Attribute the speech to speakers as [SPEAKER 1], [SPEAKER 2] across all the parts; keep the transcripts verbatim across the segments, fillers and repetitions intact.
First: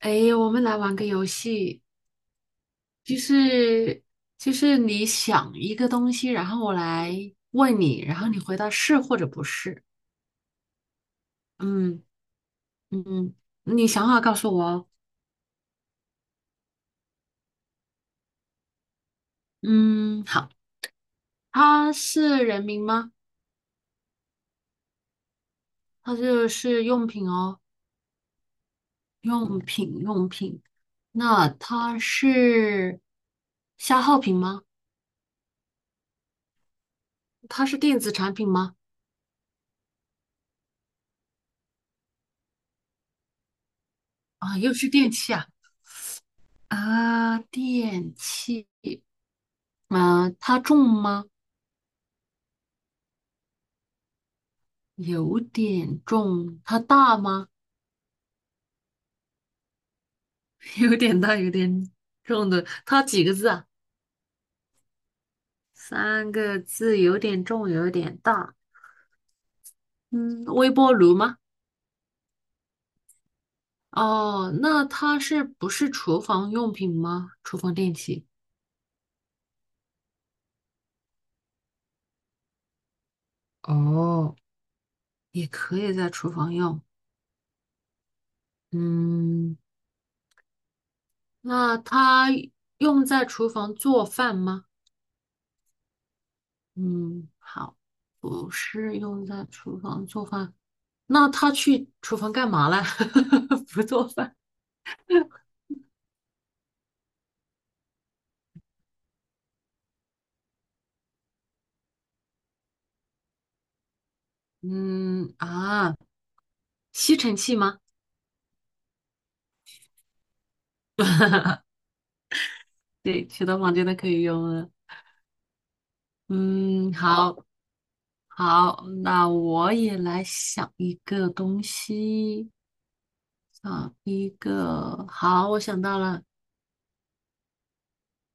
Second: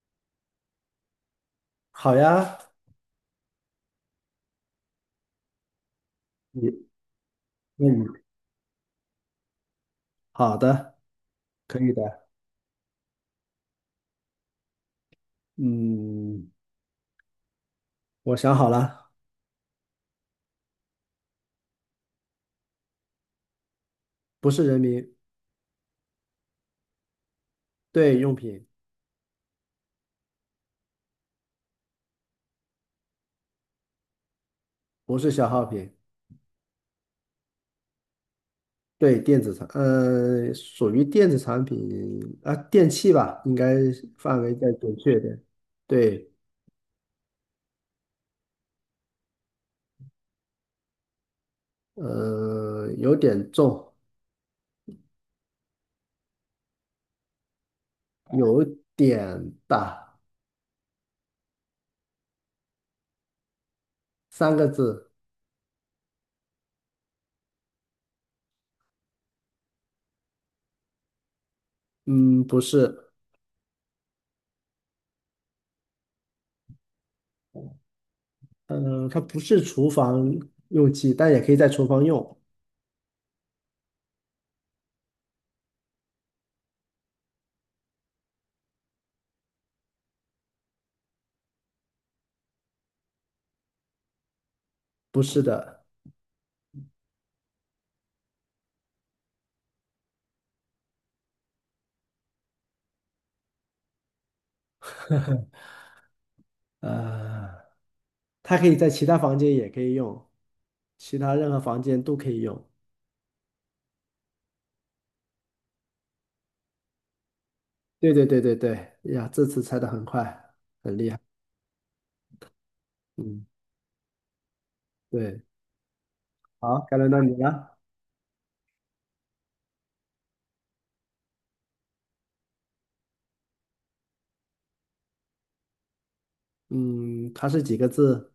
[SPEAKER 1] 哎，我们来玩个游戏，
[SPEAKER 2] 好呀，
[SPEAKER 1] 就是就是你想一个东西，然后我
[SPEAKER 2] 你
[SPEAKER 1] 来问
[SPEAKER 2] 那
[SPEAKER 1] 你，
[SPEAKER 2] 你
[SPEAKER 1] 然后你回答是或者不是。
[SPEAKER 2] 好的，可以
[SPEAKER 1] 嗯
[SPEAKER 2] 的。
[SPEAKER 1] 嗯，你想好告诉我哦。
[SPEAKER 2] 嗯，我想好了，
[SPEAKER 1] 嗯，好，它是人名吗？
[SPEAKER 2] 不是人民，
[SPEAKER 1] 它就是用品哦。
[SPEAKER 2] 对用品，
[SPEAKER 1] 那它是消耗品吗？
[SPEAKER 2] 不是消耗品，
[SPEAKER 1] 它是电子产品吗？
[SPEAKER 2] 对电子产，呃，属于电子产品啊，电器吧，应该范围
[SPEAKER 1] 啊，
[SPEAKER 2] 再
[SPEAKER 1] 又是
[SPEAKER 2] 准
[SPEAKER 1] 电
[SPEAKER 2] 确一
[SPEAKER 1] 器
[SPEAKER 2] 点。
[SPEAKER 1] 啊
[SPEAKER 2] 对，
[SPEAKER 1] 啊，电器。啊，它重吗？
[SPEAKER 2] 呃，有点重，
[SPEAKER 1] 有点重。它大吗？
[SPEAKER 2] 有点大，
[SPEAKER 1] 有点大，有点重的。它几个字啊？
[SPEAKER 2] 三个字。
[SPEAKER 1] 三个字，有点重，有点大。嗯，微波炉吗？
[SPEAKER 2] 嗯，不是，
[SPEAKER 1] 哦，那它是不是厨房用品吗？厨房电器。
[SPEAKER 2] 嗯、它不是厨房用器，但也可以在厨房用。
[SPEAKER 1] 哦，也可以在厨房用。嗯，那它用在厨房做饭吗？
[SPEAKER 2] 不是的，
[SPEAKER 1] 嗯，好，不是用在厨房做饭。那他去厨房干嘛了？不做饭。
[SPEAKER 2] 呃。它可以在其他房间也可以用，其他任何房间都可以用。
[SPEAKER 1] 嗯啊，吸尘器吗？
[SPEAKER 2] 对对对对对，呀，这次猜的很快，很厉害。
[SPEAKER 1] 对，其
[SPEAKER 2] 嗯，
[SPEAKER 1] 他房间都可以用了。
[SPEAKER 2] 对，好，
[SPEAKER 1] 嗯，
[SPEAKER 2] 该轮到你
[SPEAKER 1] 好，
[SPEAKER 2] 了。
[SPEAKER 1] 好，那我也来想一个东西，想一个，好，我想到了
[SPEAKER 2] 嗯，它是几个字？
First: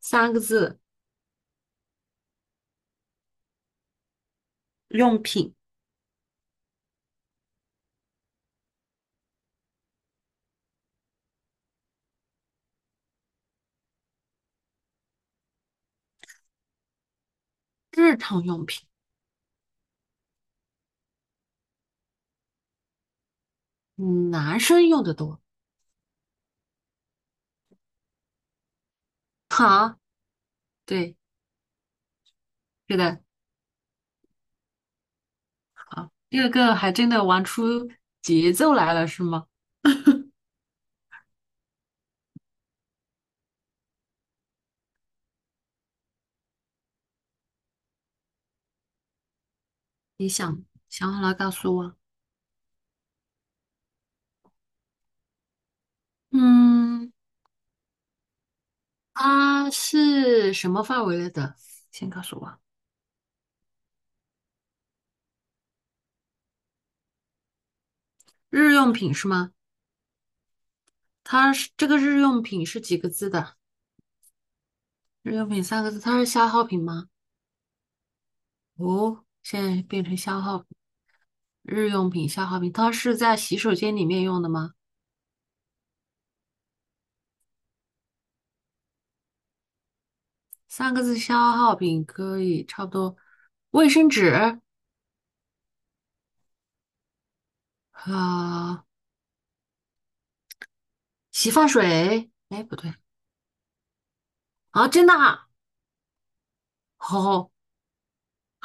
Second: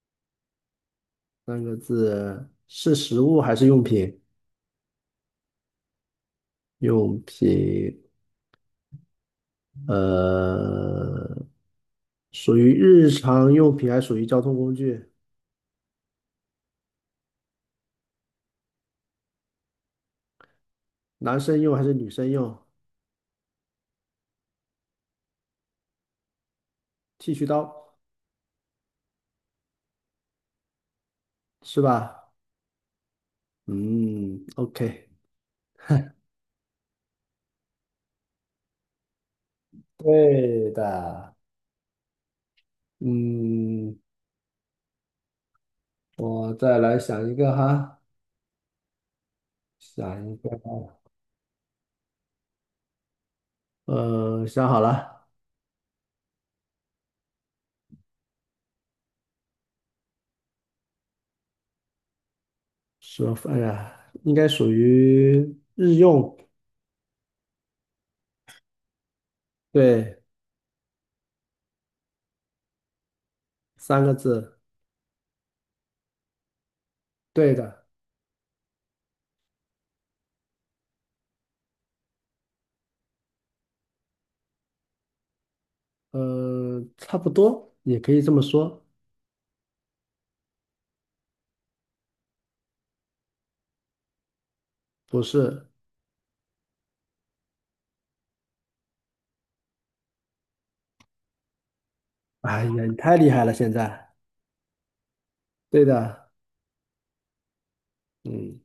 [SPEAKER 1] 三个字，
[SPEAKER 2] 三个字，是食物还是用品？
[SPEAKER 1] 用品，
[SPEAKER 2] 用品，呃，属于日常用品还是属于交通工具？
[SPEAKER 1] 日常用品，
[SPEAKER 2] 男生用还是女生用？
[SPEAKER 1] 嗯，男生用的多。
[SPEAKER 2] 剃须刀
[SPEAKER 1] 好，对，
[SPEAKER 2] 是吧？
[SPEAKER 1] 是的，
[SPEAKER 2] 嗯，OK，
[SPEAKER 1] 好，二个还真的玩出节奏来了，是吗？
[SPEAKER 2] 对的。嗯，我再来想一个哈，想
[SPEAKER 1] 你
[SPEAKER 2] 一个，
[SPEAKER 1] 想想好了告诉我。
[SPEAKER 2] 呃，想好了，
[SPEAKER 1] 嗯，啊，是什么范围内的？先告诉我，
[SPEAKER 2] 说，哎呀，应该属于日用，
[SPEAKER 1] 日用品是吗？
[SPEAKER 2] 对，
[SPEAKER 1] 它是这个日用品是几个字的？
[SPEAKER 2] 三个字，
[SPEAKER 1] 日用品三个字，它是消耗品吗？
[SPEAKER 2] 对的，
[SPEAKER 1] 哦，现在变成消耗品日用品消耗品，它是在洗手间里面用的吗？
[SPEAKER 2] 呃，差不多，也可以这么说，
[SPEAKER 1] 三个字消耗品可以差不多，卫生纸
[SPEAKER 2] 不是，
[SPEAKER 1] 啊、洗发水，
[SPEAKER 2] 哎
[SPEAKER 1] 哎，
[SPEAKER 2] 呀，
[SPEAKER 1] 不对
[SPEAKER 2] 你太厉害了，现在，
[SPEAKER 1] 啊，真的啊，
[SPEAKER 2] 对的，
[SPEAKER 1] 好、
[SPEAKER 2] 嗯，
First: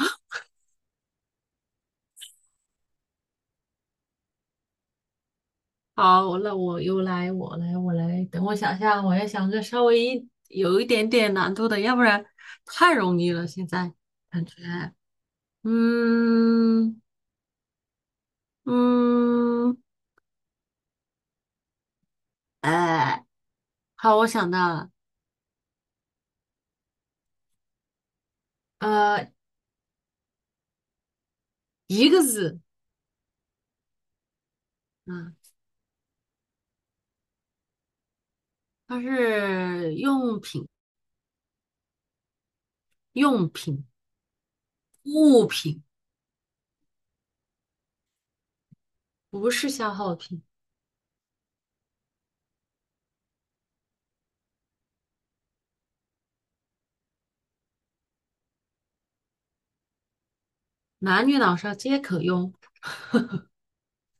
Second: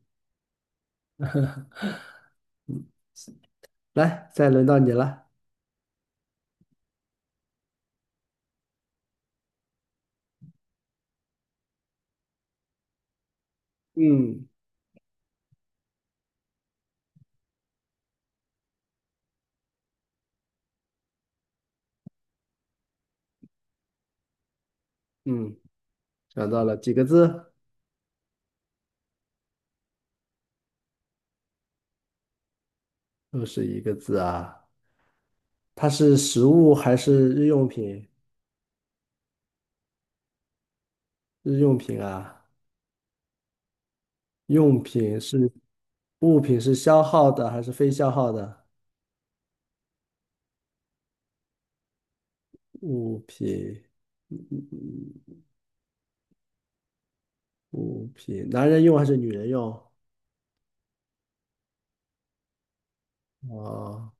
[SPEAKER 2] 来，再轮到你了，
[SPEAKER 1] 好，那我又来，我来，我来，等我想一下，我要想个稍微一有一点点难度的，要不然太容易了，现在感
[SPEAKER 2] 嗯
[SPEAKER 1] 觉，嗯。嗯，呃，好，我想到了，
[SPEAKER 2] 嗯，想到了几个字？
[SPEAKER 1] 呃，一个字，
[SPEAKER 2] 又是一个字啊，
[SPEAKER 1] 嗯，
[SPEAKER 2] 它是食物还是日用品？
[SPEAKER 1] 它是用品，
[SPEAKER 2] 日用品啊。
[SPEAKER 1] 用品，
[SPEAKER 2] 用品
[SPEAKER 1] 物
[SPEAKER 2] 是
[SPEAKER 1] 品，
[SPEAKER 2] 物品是消耗的还是非消耗的？
[SPEAKER 1] 不是消耗品，
[SPEAKER 2] 物品，嗯嗯嗯物品，男人用还是女人用？
[SPEAKER 1] 男女老少皆可用，
[SPEAKER 2] 啊，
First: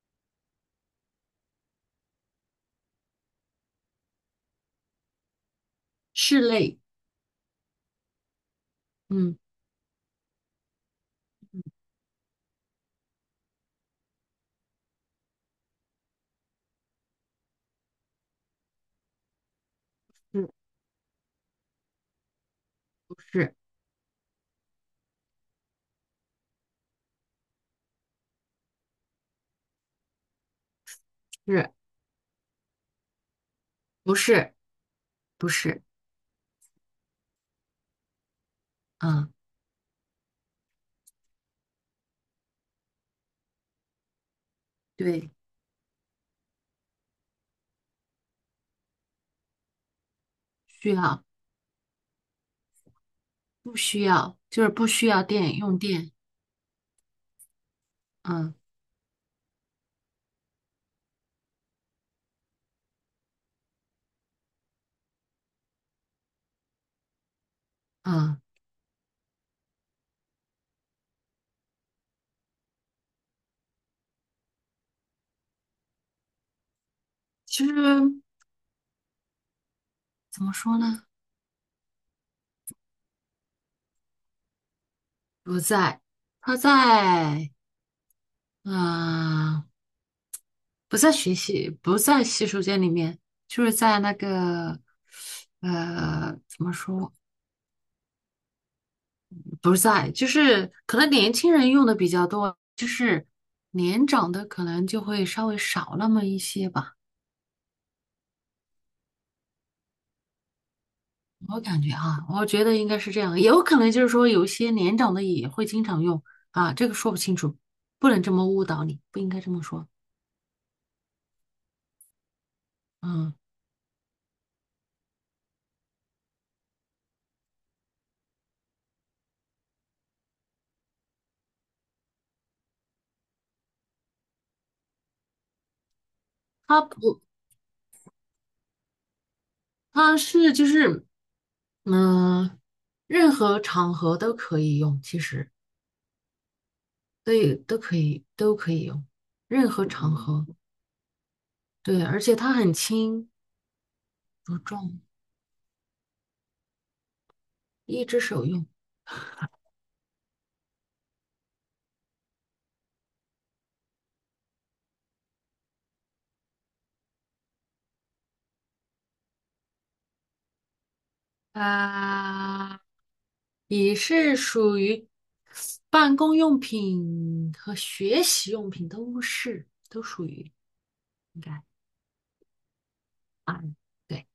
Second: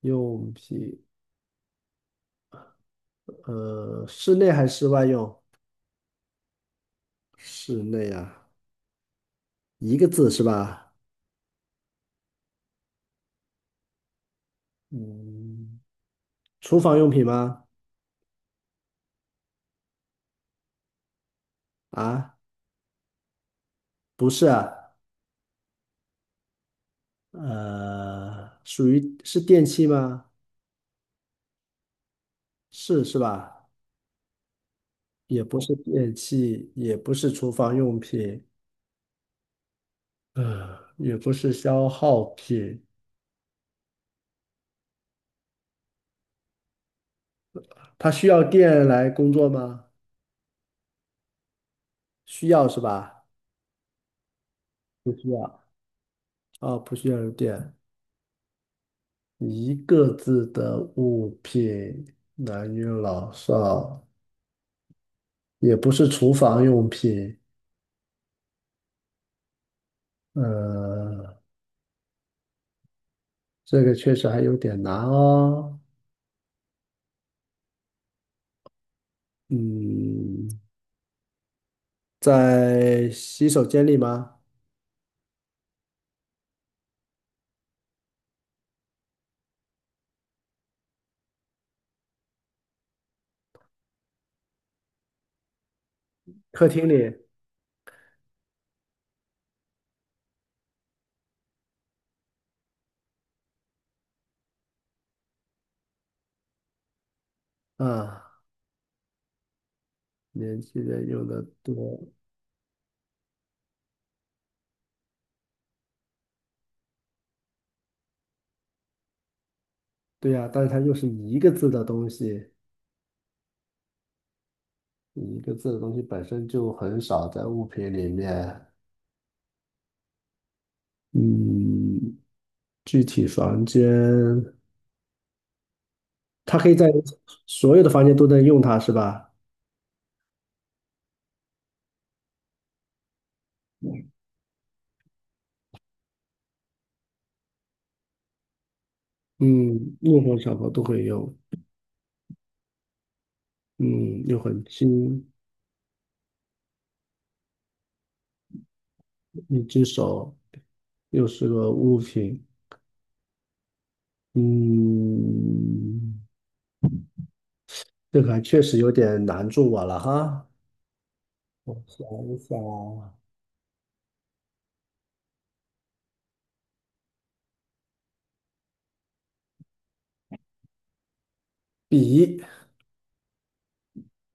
[SPEAKER 2] 用品，呃，室内还是室外用？
[SPEAKER 1] 是类，
[SPEAKER 2] 室内啊，
[SPEAKER 1] 嗯，
[SPEAKER 2] 一个字是吧？嗯，厨房用品吗？
[SPEAKER 1] 是
[SPEAKER 2] 啊，
[SPEAKER 1] 不是，
[SPEAKER 2] 不是啊，呃，属于是电器吗？
[SPEAKER 1] 是，
[SPEAKER 2] 是是吧？
[SPEAKER 1] 不是，
[SPEAKER 2] 也
[SPEAKER 1] 不
[SPEAKER 2] 不是
[SPEAKER 1] 是，
[SPEAKER 2] 电器，也不是厨房用品，
[SPEAKER 1] 嗯，
[SPEAKER 2] 呃，也不是消耗品。
[SPEAKER 1] 对，
[SPEAKER 2] 它需要电来工作吗？
[SPEAKER 1] 需要，
[SPEAKER 2] 需要是吧？
[SPEAKER 1] 不需要，就是不需
[SPEAKER 2] 不
[SPEAKER 1] 要
[SPEAKER 2] 需
[SPEAKER 1] 电，
[SPEAKER 2] 要。
[SPEAKER 1] 用电，
[SPEAKER 2] 哦，不需要有电。
[SPEAKER 1] 嗯
[SPEAKER 2] 一个字的物品，男女老少，也不是厨房用品。
[SPEAKER 1] 嗯，
[SPEAKER 2] 呃，这个确实还有点难哦。
[SPEAKER 1] 其实怎
[SPEAKER 2] 嗯，
[SPEAKER 1] 么说呢，
[SPEAKER 2] 在洗手间里吗？
[SPEAKER 1] 不在，它在，嗯。不在学习，不在洗手间里面，就是在那个，呃，怎
[SPEAKER 2] 客
[SPEAKER 1] 么
[SPEAKER 2] 厅
[SPEAKER 1] 说？
[SPEAKER 2] 里
[SPEAKER 1] 不在，就是可能年轻人用的比较多，就是年长的可能就会稍微少那么一些吧。
[SPEAKER 2] 啊，年轻人用的
[SPEAKER 1] 我感觉
[SPEAKER 2] 多。
[SPEAKER 1] 啊，我觉得应该是这样，也有可能就是说有些年长的也会经常用啊，这个说不清楚，不能这么误导你，不应该这么说。
[SPEAKER 2] 对呀，但是它又是一个字的东西，
[SPEAKER 1] 嗯，
[SPEAKER 2] 一个字的东西本身就很少在物品里面。嗯，具体房间，它可以
[SPEAKER 1] 它
[SPEAKER 2] 在
[SPEAKER 1] 不，
[SPEAKER 2] 所有的房间都能用它是吧？
[SPEAKER 1] 它是就是嗯，任何场合都可以用，其实。对，都可以，都可以用，任何
[SPEAKER 2] 嗯，
[SPEAKER 1] 场
[SPEAKER 2] 任何
[SPEAKER 1] 合。
[SPEAKER 2] 场合都会用。
[SPEAKER 1] 对，而且它很轻
[SPEAKER 2] 嗯，又
[SPEAKER 1] 不
[SPEAKER 2] 很
[SPEAKER 1] 重，
[SPEAKER 2] 轻，
[SPEAKER 1] 一只手用。
[SPEAKER 2] 一只手又是个物品。嗯，这个还确实有点难住我了哈。我想一想
[SPEAKER 1] 啊，
[SPEAKER 2] 啊
[SPEAKER 1] 笔是属于办公用品和学习用品都是，都属于应该
[SPEAKER 2] 笔，
[SPEAKER 1] 啊。对，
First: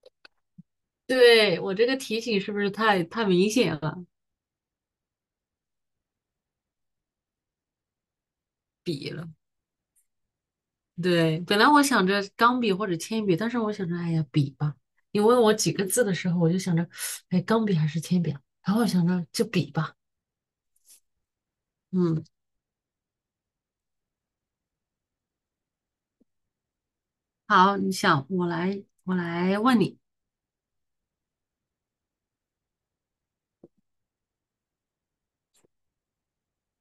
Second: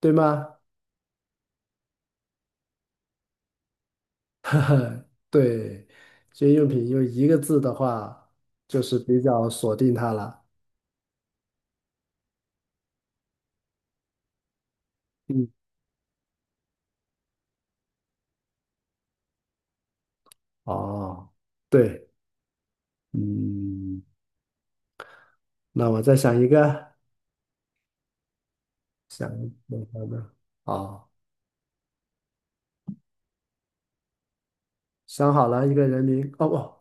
[SPEAKER 2] 对吗？
[SPEAKER 1] 对，我这个提醒是不是太太明显了？
[SPEAKER 2] 对，这些用品用一个字的话，就是
[SPEAKER 1] 笔
[SPEAKER 2] 比
[SPEAKER 1] 了？
[SPEAKER 2] 较锁定它了。
[SPEAKER 1] 对，本来我想着钢笔或者铅笔，但是我想着，哎呀，笔吧。你问
[SPEAKER 2] 嗯，
[SPEAKER 1] 我几个字的时候，我就想着，哎，钢笔还是铅笔啊？然后我想着就笔吧。
[SPEAKER 2] 哦，对。
[SPEAKER 1] 嗯，
[SPEAKER 2] 嗯，那我再想一个，
[SPEAKER 1] 好，你想，我来，我
[SPEAKER 2] 想一
[SPEAKER 1] 来
[SPEAKER 2] 个
[SPEAKER 1] 问
[SPEAKER 2] 什
[SPEAKER 1] 你。
[SPEAKER 2] 么？哦，想好了一个人名，哦不，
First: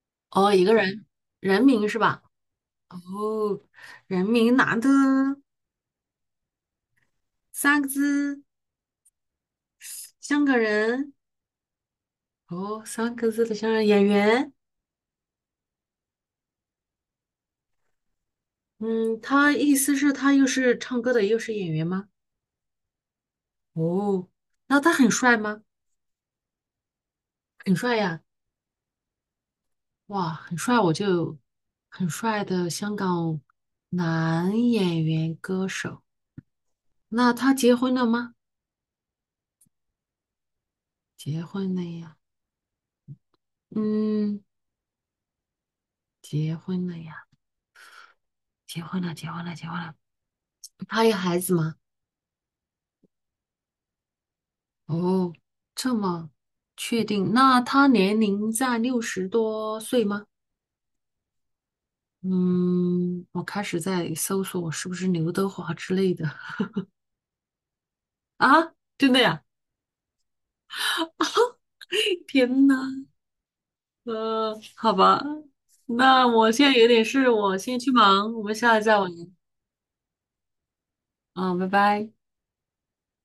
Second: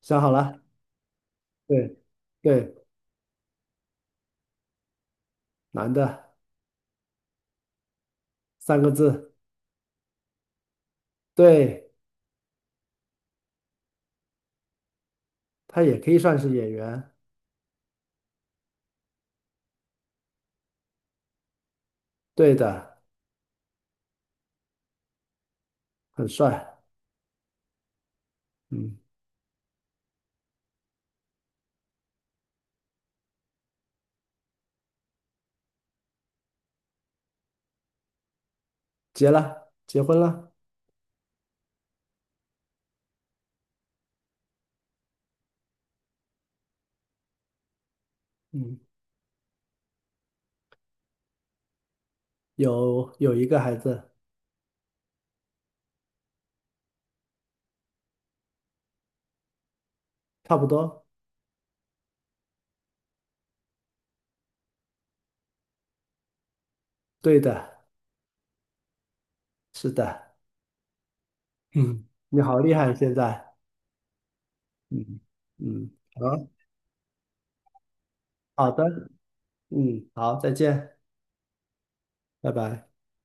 [SPEAKER 2] 想好
[SPEAKER 1] 哦，
[SPEAKER 2] 了，
[SPEAKER 1] 一个人，人名
[SPEAKER 2] 对
[SPEAKER 1] 是吧？
[SPEAKER 2] 对，
[SPEAKER 1] 哦，人名男的，
[SPEAKER 2] 男的，
[SPEAKER 1] 三个字，
[SPEAKER 2] 三个字，
[SPEAKER 1] 香港人。
[SPEAKER 2] 对，
[SPEAKER 1] 哦，三个字的香港演员。
[SPEAKER 2] 他也可以算是演员，
[SPEAKER 1] 嗯，他意思是，他又是唱歌的，又是演员吗？
[SPEAKER 2] 对的，
[SPEAKER 1] 哦，那他很帅吗？
[SPEAKER 2] 很帅，
[SPEAKER 1] 很帅呀。
[SPEAKER 2] 嗯，
[SPEAKER 1] 哇，很帅，我就很帅的香港男演员歌手。那他结婚了吗？
[SPEAKER 2] 结了，结婚了，
[SPEAKER 1] 结婚了呀，嗯，结婚了呀，
[SPEAKER 2] 嗯，
[SPEAKER 1] 结婚了，结婚了，结婚了。他有孩子吗？
[SPEAKER 2] 有有一个孩子，
[SPEAKER 1] 哦，这么确定？那他年龄在六十多岁吗？
[SPEAKER 2] 差不多，
[SPEAKER 1] 嗯，我开始在搜索我是不是刘德华之类的
[SPEAKER 2] 对的，
[SPEAKER 1] 啊？真的呀？
[SPEAKER 2] 是的，嗯，你好
[SPEAKER 1] 天
[SPEAKER 2] 厉害，
[SPEAKER 1] 呐！
[SPEAKER 2] 现在，
[SPEAKER 1] 呃，好
[SPEAKER 2] 嗯
[SPEAKER 1] 吧，
[SPEAKER 2] 嗯，
[SPEAKER 1] 那
[SPEAKER 2] 好，
[SPEAKER 1] 我现在有点事，我先去忙，我们
[SPEAKER 2] 好
[SPEAKER 1] 下
[SPEAKER 2] 的，
[SPEAKER 1] 次再玩。
[SPEAKER 2] 嗯，好，再见，
[SPEAKER 1] 嗯，拜拜。
[SPEAKER 2] 拜拜。